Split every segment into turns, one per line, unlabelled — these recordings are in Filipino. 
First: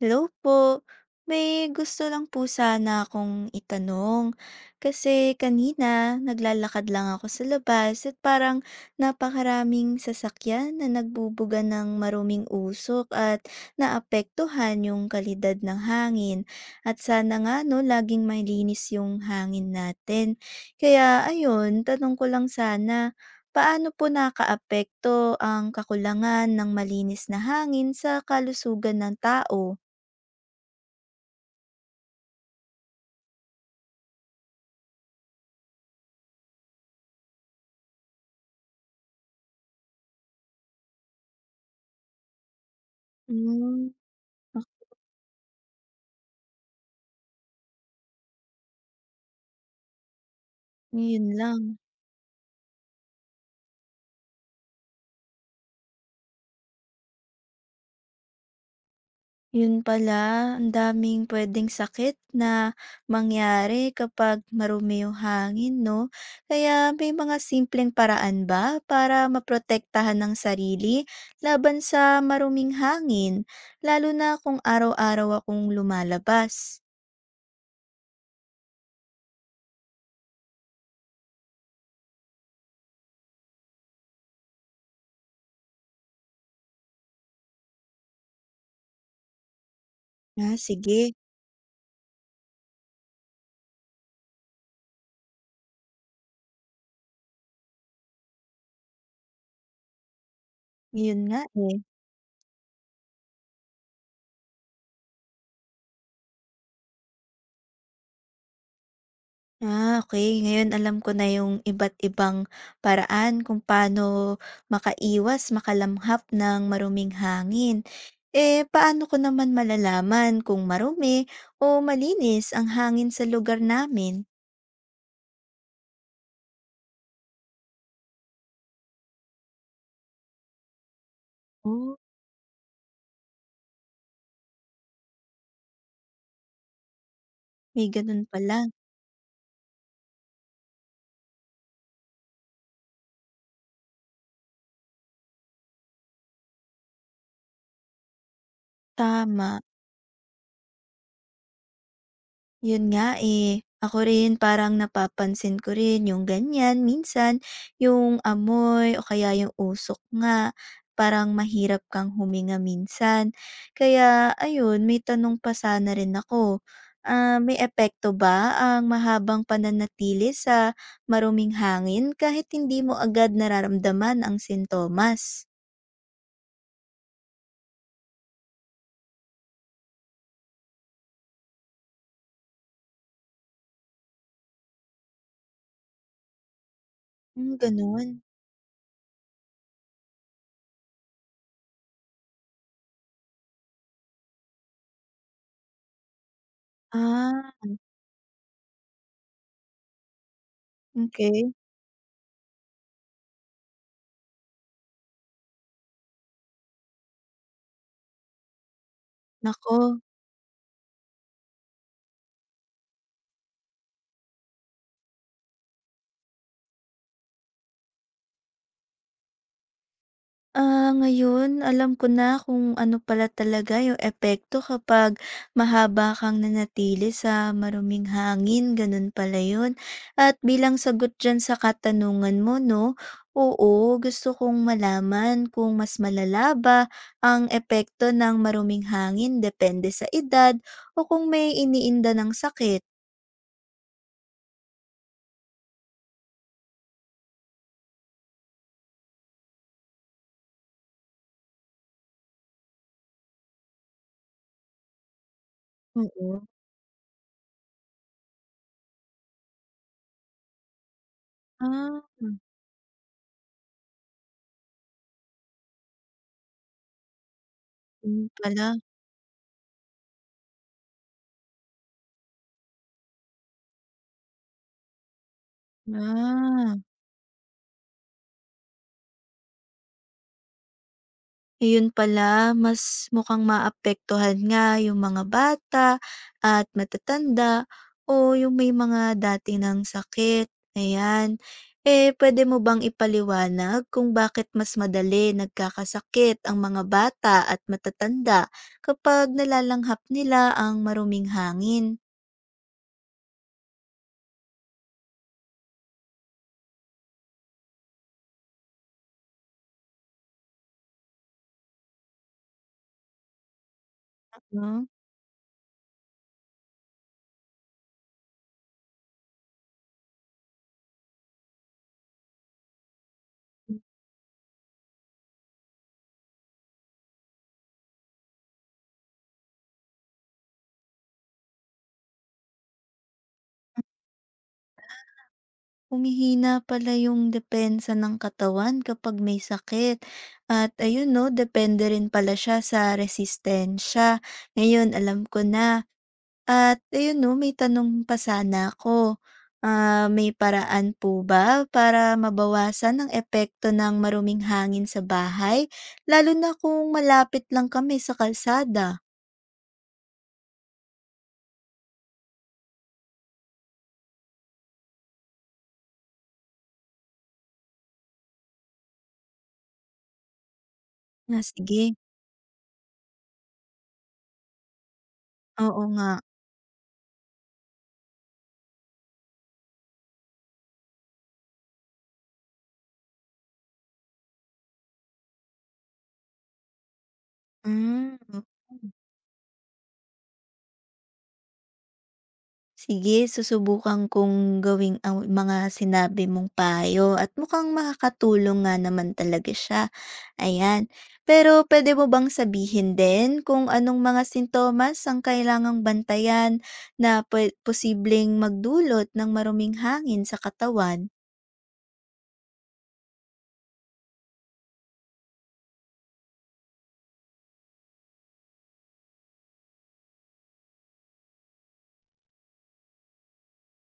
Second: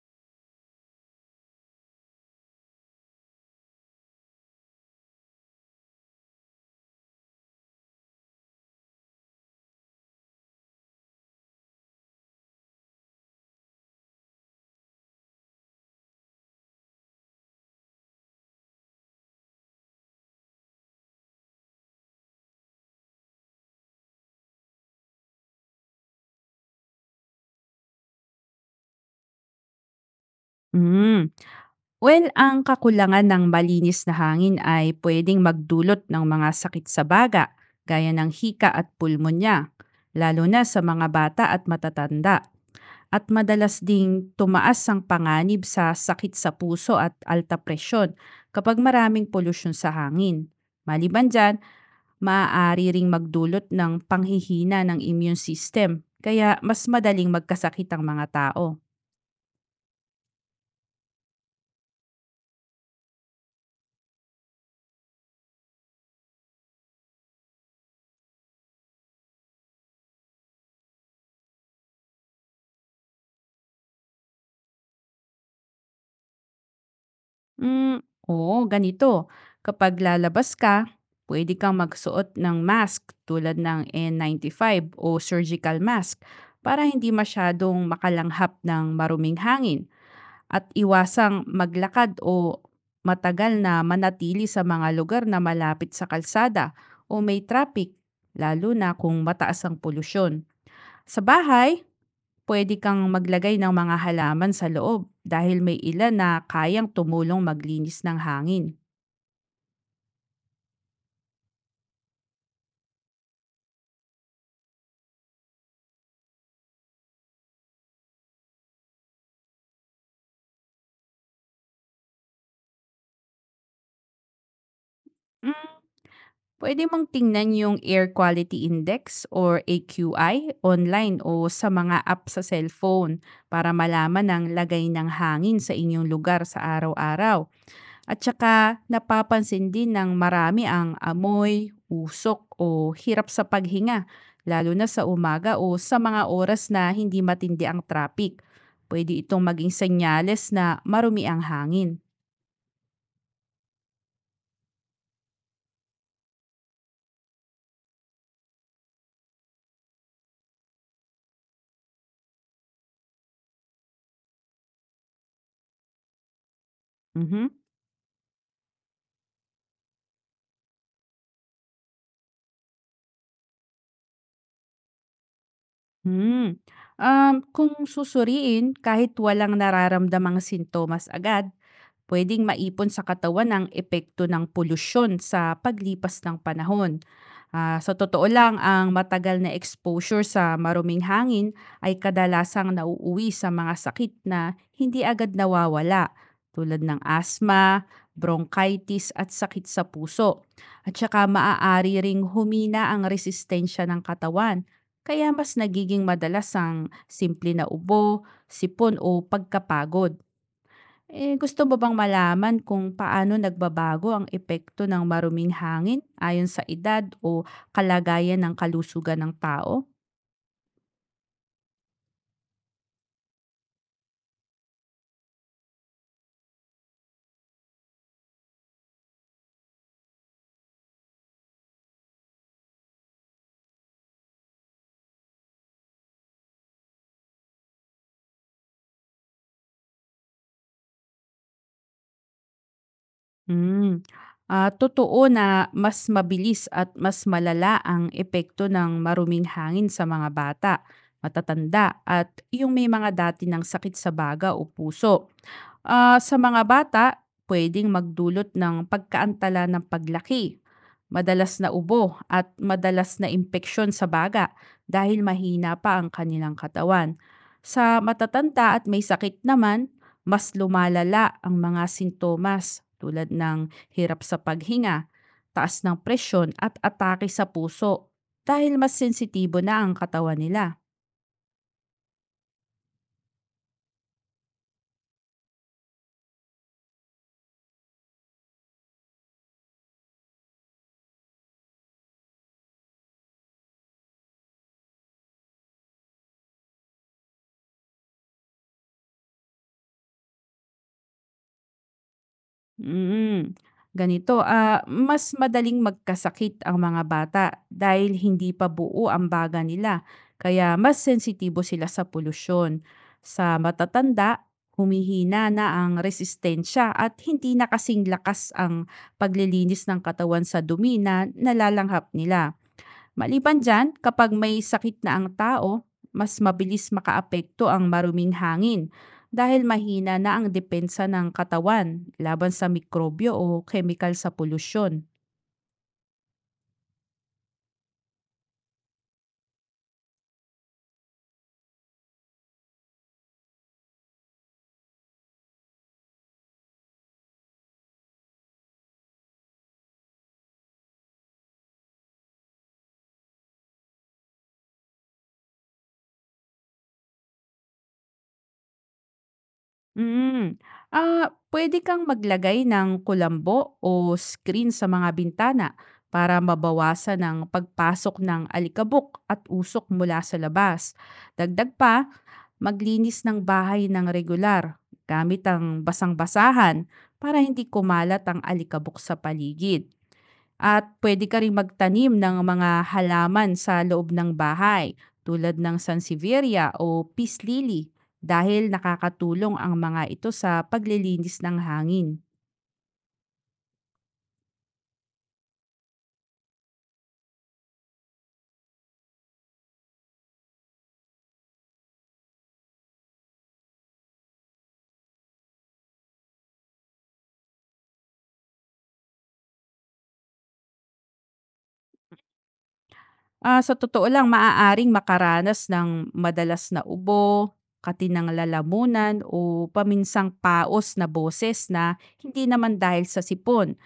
Hello po. May gusto lang po sana akong itanong. Kasi kanina naglalakad lang ako sa labas at parang napakaraming sasakyan na nagbubuga ng maruming usok at naapektuhan yung kalidad ng hangin. At sana nga no, laging malinis yung hangin natin. Kaya ayun, tanong ko lang sana, paano po nakaapekto ang kakulangan ng malinis na hangin sa kalusugan ng tao?
Hmm. Well, ang kakulangan ng malinis na hangin ay pwedeng magdulot ng mga sakit sa baga, gaya ng hika at pulmonya, lalo na sa mga bata at matatanda. At madalas
Hmm,
ding
ak
tumaas ang panganib sa sakit sa puso at alta presyon kapag maraming polusyon sa hangin.
yun
Maliban dyan,
lang.
maaari ring magdulot ng panghihina ng immune system, kaya mas madaling magkasakit ang mga tao.
Yun pala, ang daming puwedeng sakit na mangyari kapag marumi yung hangin 'no? Kaya may mga simpleng paraan ba para maprotektahan ang sarili laban sa maruming hangin, lalo na kung araw-araw akong lumalabas?
Hmm, oo, ganito. Kapag lalabas ka, pwede kang magsuot ng mask tulad ng N95 o surgical mask para hindi masyadong makalanghap ng maruming hangin
Ah,
at
sige,
iwasang maglakad o matagal na manatili sa mga lugar na malapit sa kalsada o may traffic, lalo na kung mataas ang polusyon.
yun
Sa
nga, eh.
bahay, pwede kang maglagay ng mga halaman sa loob dahil may ilan na kayang tumulong maglinis ng hangin.
Ah, okay. Ngayon alam ko na yung iba't ibang paraan kung paano makaiwas, makalamhap ng maruming hangin. Eh, paano ko naman malalaman kung marumi o malinis ang hangin sa lugar namin?
Mm, Pwede mong tingnan yung Air Quality Index or AQI online o sa
Oh,
mga app sa cellphone para malaman ang lagay ng hangin sa inyong lugar sa araw-araw.
may ganun
At
pala,
saka napapansin din ng marami ang amoy, usok o hirap sa paghinga, lalo na sa umaga o sa mga oras na hindi matindi ang traffic. Pwede itong
tama.
maging senyales na marumi ang hangin.
Yun nga, eh. Ako rin parang napapansin ko rin yung ganyan minsan, yung amoy o kaya yung usok nga, parang mahirap kang huminga minsan. Kaya ayun, may tanong pa sana rin ako. Ah,
Mhm.
may epekto ba ang mahabang pananatili sa maruming hangin kahit hindi mo agad nararamdaman ang sintomas?
Hmm. Kung susuriin, kahit walang nararamdamang sintomas agad, pwedeng maipon sa katawan ang epekto ng polusyon sa paglipas ng panahon.
Hmm,
Ah, sa
ganun.
totoo lang, ang matagal na exposure sa maruming hangin ay kadalasang nauuwi sa mga sakit na hindi agad nawawala tulad ng
Ah,
asthma, bronchitis at sakit sa puso. At saka
okey.
maaari ring humina ang resistensya ng katawan kaya mas nagiging madalas ang simple na ubo, sipon o
Naku.
pagkapagod. Eh, gusto mo bang malaman kung paano nagbabago ang epekto ng maruming hangin ayon sa edad o kalagayan ng kalusugan ng tao?
Ah, ngayon alam ko na kung ano pala talaga yung epekto kapag mahaba kang nanatili sa maruming hangin, ganun pala yun. At bilang sagot diyan sa katanungan mo 'no, oo, gusto kong malaman kung mas malala ba ang epekto ng maruming hangin depende sa edad o kung may iniinda ng sakit?
Hmm. Ah, totoo na mas mabilis at mas malala ang epekto ng maruming hangin sa mga bata, matatanda at yung may mga dati ng sakit sa baga o puso. Ah, sa
Oo.
mga bata, pwedeng magdulot ng pagkaantala ng paglaki, madalas na
Ah,
ubo at madalas na impeksyon sa baga dahil mahina pa ang kanilang katawan. Sa
Ah, yun
matatanda
pala.
at may sakit naman, mas lumalala ang mga sintomas tulad ng hirap sa paghinga, taas ng presyon at
Ah.
atake sa puso dahil mas sensitibo na ang katawan nila.
Ayun pala, mas mukhang maapektuhan nga yung mga bata at matatanda o yung may mga dati ng sakit. Ayan. Eh, pwede mo bang ipaliwanag kung bakit mas madali nagkakasakit ang mga bata at matatanda kapag nalalanghap nila ang maruming hangin?
Mm, ganito, mas madaling magkasakit ang mga bata dahil hindi pa buo ang baga nila, kaya mas sensitibo sila sa polusyon. Sa matatanda,
No?
humihina na ang resistensya at hindi na kasing lakas ang paglilinis ng katawan sa dumi na nalalanghap nila. Maliban dyan, kapag may sakit na ang tao, mas mabilis makaapekto ang maruming hangin dahil mahina na ang depensa ng katawan laban sa mikrobyo o chemical sa polusyon.
Humihina pala yung depensa ng katawan kapag may sakit at ayun 'no, depende rin pala siya sa resistensya. Ngayon alam ko na at ayun 'no, may tanong pa sana ako. Ah, may paraan po ba para mabawasan ang epekto ng maruming hangin sa bahay, lalo na kung malapit lang kami sa kalsada?
Mm. Ah, pwede kang maglagay ng kulambo o screen sa mga bintana para mabawasan ang pagpasok ng alikabok at usok mula sa labas.
Ah,
Dagdag
sige.
pa, maglinis ng bahay ng regular gamit ang
Oo nga.
basang-basahan para hindi kumalat ang alikabok sa paligid. At pwede ka ring magtanim ng mga halaman sa loob ng bahay tulad ng sansevieria o peace lily
Hmm.
dahil nakakatulong ang mga ito sa paglilinis ng hangin.
Sige, susubukan kong gawing ang mga sinabi mong payo at mukhang makakatulong nga naman talaga siya. Ayan. Pero pwede mo bang sabihin din kung anong mga sintomas ang kailangang bantayan na posibleng magdulot ng maruming hangin sa katawan?
Ah, sa totoo lang, maaaring makaranas ng madalas na ubo, katinang lalamunan o paminsang paos na boses na hindi naman dahil sa sipon.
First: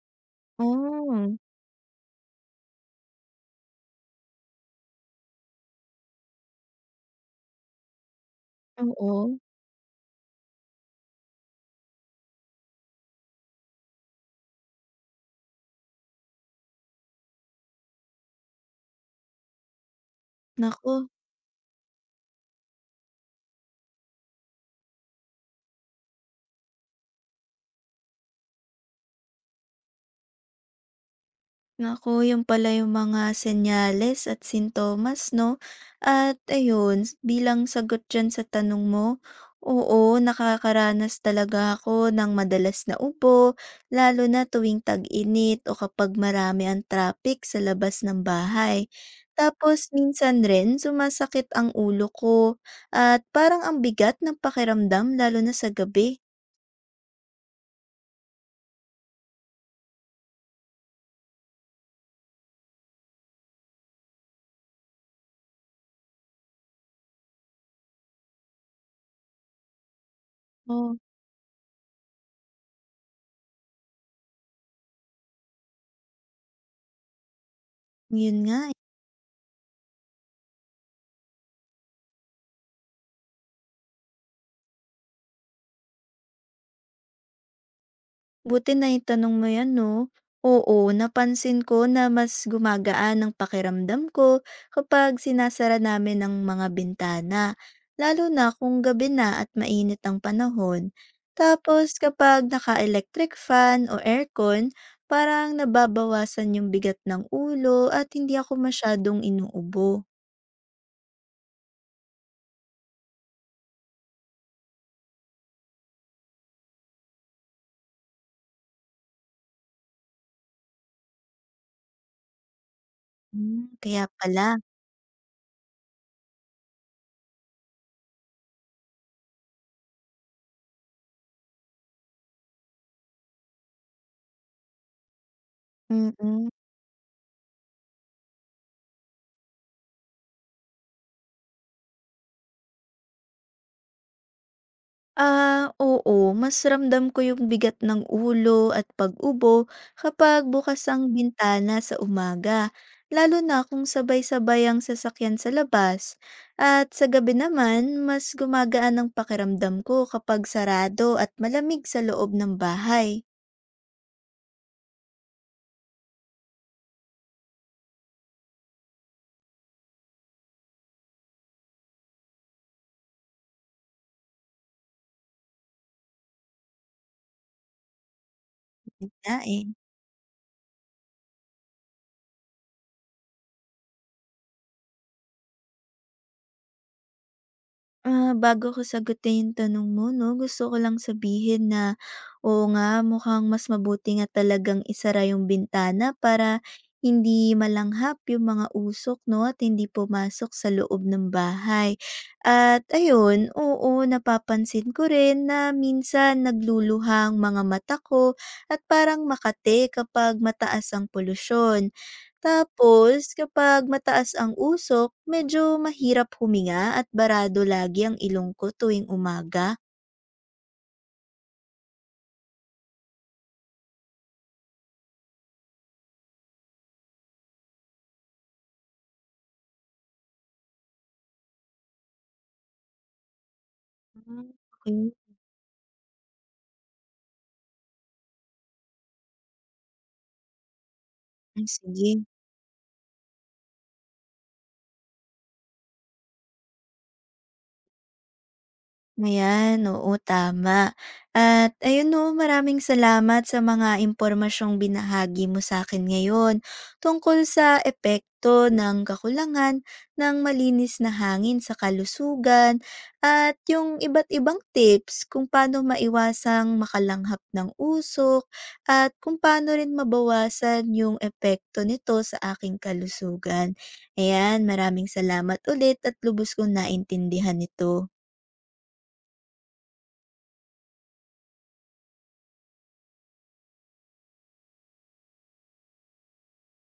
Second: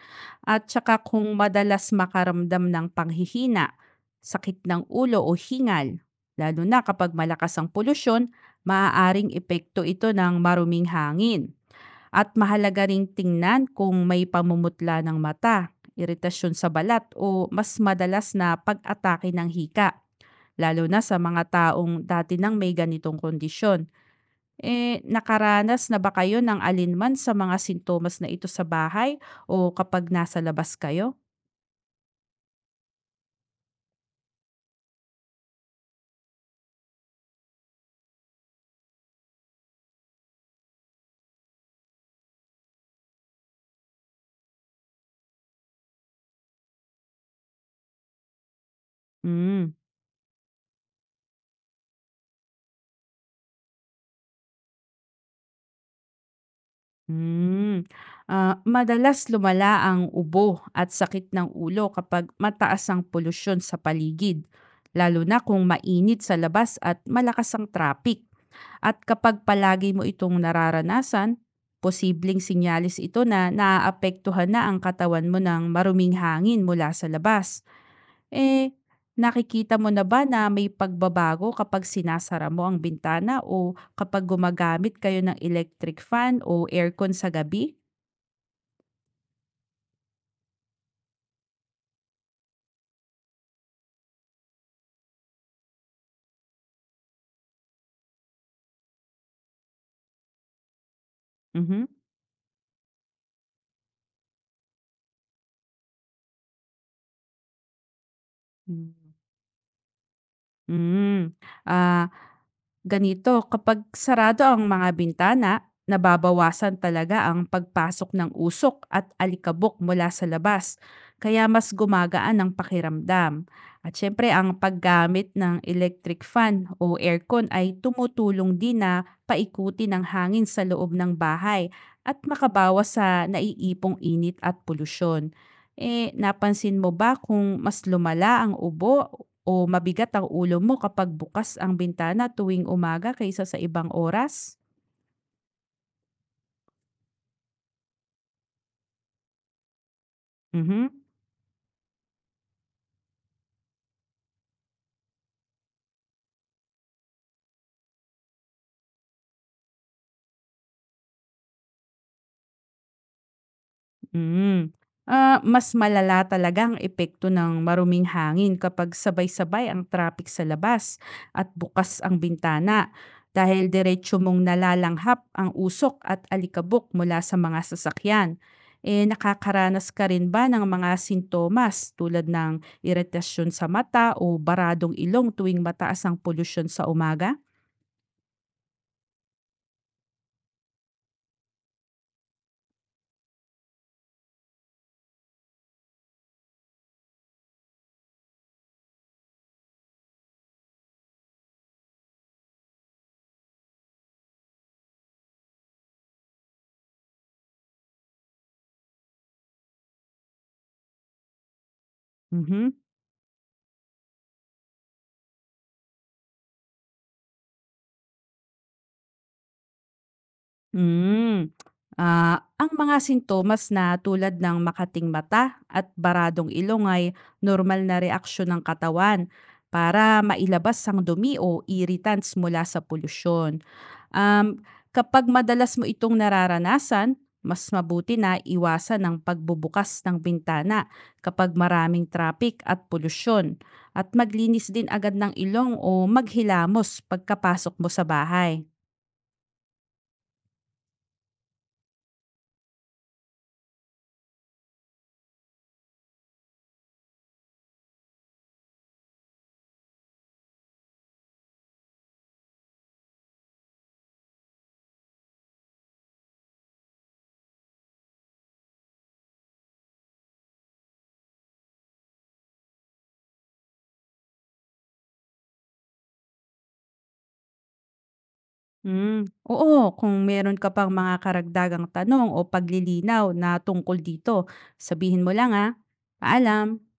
At saka kung
Oh,
madalas makaramdam ng panghihina, sakit ng ulo o hingal, lalo na kapag malakas ang polusyon,
oo.
maaaring epekto ito ng maruming hangin. At mahalaga ring tingnan kung may pamumutla ng mata, iritasyon sa balat o mas madalas na pag-atake ng hika, lalo na
Naku.
sa mga taong dati nang may ganitong kondisyon. Eh, nakaranas na ba kayo ng alinman sa mga sintomas na ito sa bahay o kapag nasa labas kayo?
Naku, yun pala yung mga senyales at sintomas 'no? At ayun, bilang sagot diyan sa tanong mo, oo, nakakaranas talaga ako ng madalas na ubo, lalo na tuwing tag-init o kapag marami ang traffic sa labas ng bahay.
Hmm,
Tapos minsan rin sumasakit ang ulo ko at parang ang bigat ng pakiramdam lalo na sa gabi.
hmm. Ah, madalas lumala ang ubo at sakit ng ulo kapag mataas ang polusyon sa paligid, lalo na kung mainit sa labas at malakas ang traffic. At kapag palagi mo itong
Oh,
nararanasan, posibleng sinyalis ito na naaapektuhan na ang katawan mo ng maruming hangin mula sa labas.
yun nga
Eh,
eh.
nakikita mo na ba na may pagbabago kapag sinasara mo ang bintana o kapag gumagamit kayo ng electric fan o aircon sa gabi?
Buti naitanong mo 'yan 'no. Oo, napansin ko na mas gumagaan ang pakiramdam ko kapag sinasara namin ang mga bintana, lalo na kung gabi na at mainit ang panahon.
Mhm.
Tapos kapag naka-electric fan o aircon, parang nababawasan yung bigat ng ulo at hindi ako
Hmm,
masyadong inuubo.
hmm. Ah, ganito, kapag sarado ang mga bintana, nababawasan talaga ang pagpasok ng usok at alikabok mula sa labas, kaya mas gumagaan ang pakiramdam.
Hmm,
At
kaya
syempre,
pala.
ang paggamit ng electric fan o aircon ay tumutulong din na paikutin ng hangin sa loob ng bahay at makabawas sa naiipong init at polusyon. Eh,
Mm.
napansin mo ba kung mas lumala ang ubo o mabigat ang ulo mo kapag bukas ang bintana tuwing umaga kaysa sa ibang oras?
Ah, oo. Mas ramdam ko yung bigat ng ulo at pag-ubo kapag bukas
Mhm,
ang bintana sa umaga, lalo na kung sabay-sabay ang sasakyan sa labas. At sa gabi naman, mas gumagaan ang pakiramdam ko kapag sarado at malamig sa loob ng bahay.
hmm. Ah, mas malala talaga ang epekto ng maruming hangin kapag sabay-sabay ang traffic sa labas at bukas ang bintana dahil diretso mong nalalanghap ang usok at alikabok mula sa mga sasakyan. Eh,
Yun nga eh.
nakakaranas ka rin ba ng mga sintomas tulad ng iritasyon sa mata o baradong ilong tuwing mataas ang polusyon sa umaga?
Ah, bago ko sagutin yung tanong mo 'no, gusto ko lang sabihin na, oo nga mukhang mas mabuti nga talagang isara yung bintana para hindi malanghap yung mga usok 'no, at hindi pumasok sa loob ng bahay. At ayun, oo, napapansin ko rin na minsan nagluluhang mga mata ko at parang makate kapag mataas ang polusyon.
Mhm,
Tapos kapag mataas ang usok, medyo mahirap huminga at barado lagi ang ilong ko tuwing umaga.
hmm. Ah, ang mga sintomas na tulad ng makating mata at baradong ilong ay normal na reaksyon ng katawan para mailabas ang dumi o irritants mula sa polusyon.
Hmm,
Um,
okey.
Kapag madalas mo itong nararanasan, mas mabuti na iwasan ang pagbubukas ng bintana kapag
Ay
maraming
sige.
traffic at polusyon at maglinis din agad ng ilong o maghilamos pagkapasok mo sa bahay.
Ayan, oo tama. At ayun 'no, maraming salamat sa mga impormasyong binahagi mo sa akin ngayon tungkol sa epekto ng kakulangan ng malinis na hangin sa kalusugan at yung iba't ibang tips kung paano maiwasang makalanghap ng usok at kung paano rin mabawasan yung epekto nito sa aking kalusugan. Ayan, maraming salamat ulit at lubos kong naintindihan ito.
Hmm, oo kung meron ka pang mga karagdagang tanong o paglilinaw na tungkol dito, sabihin mo lang, ah. Paalam.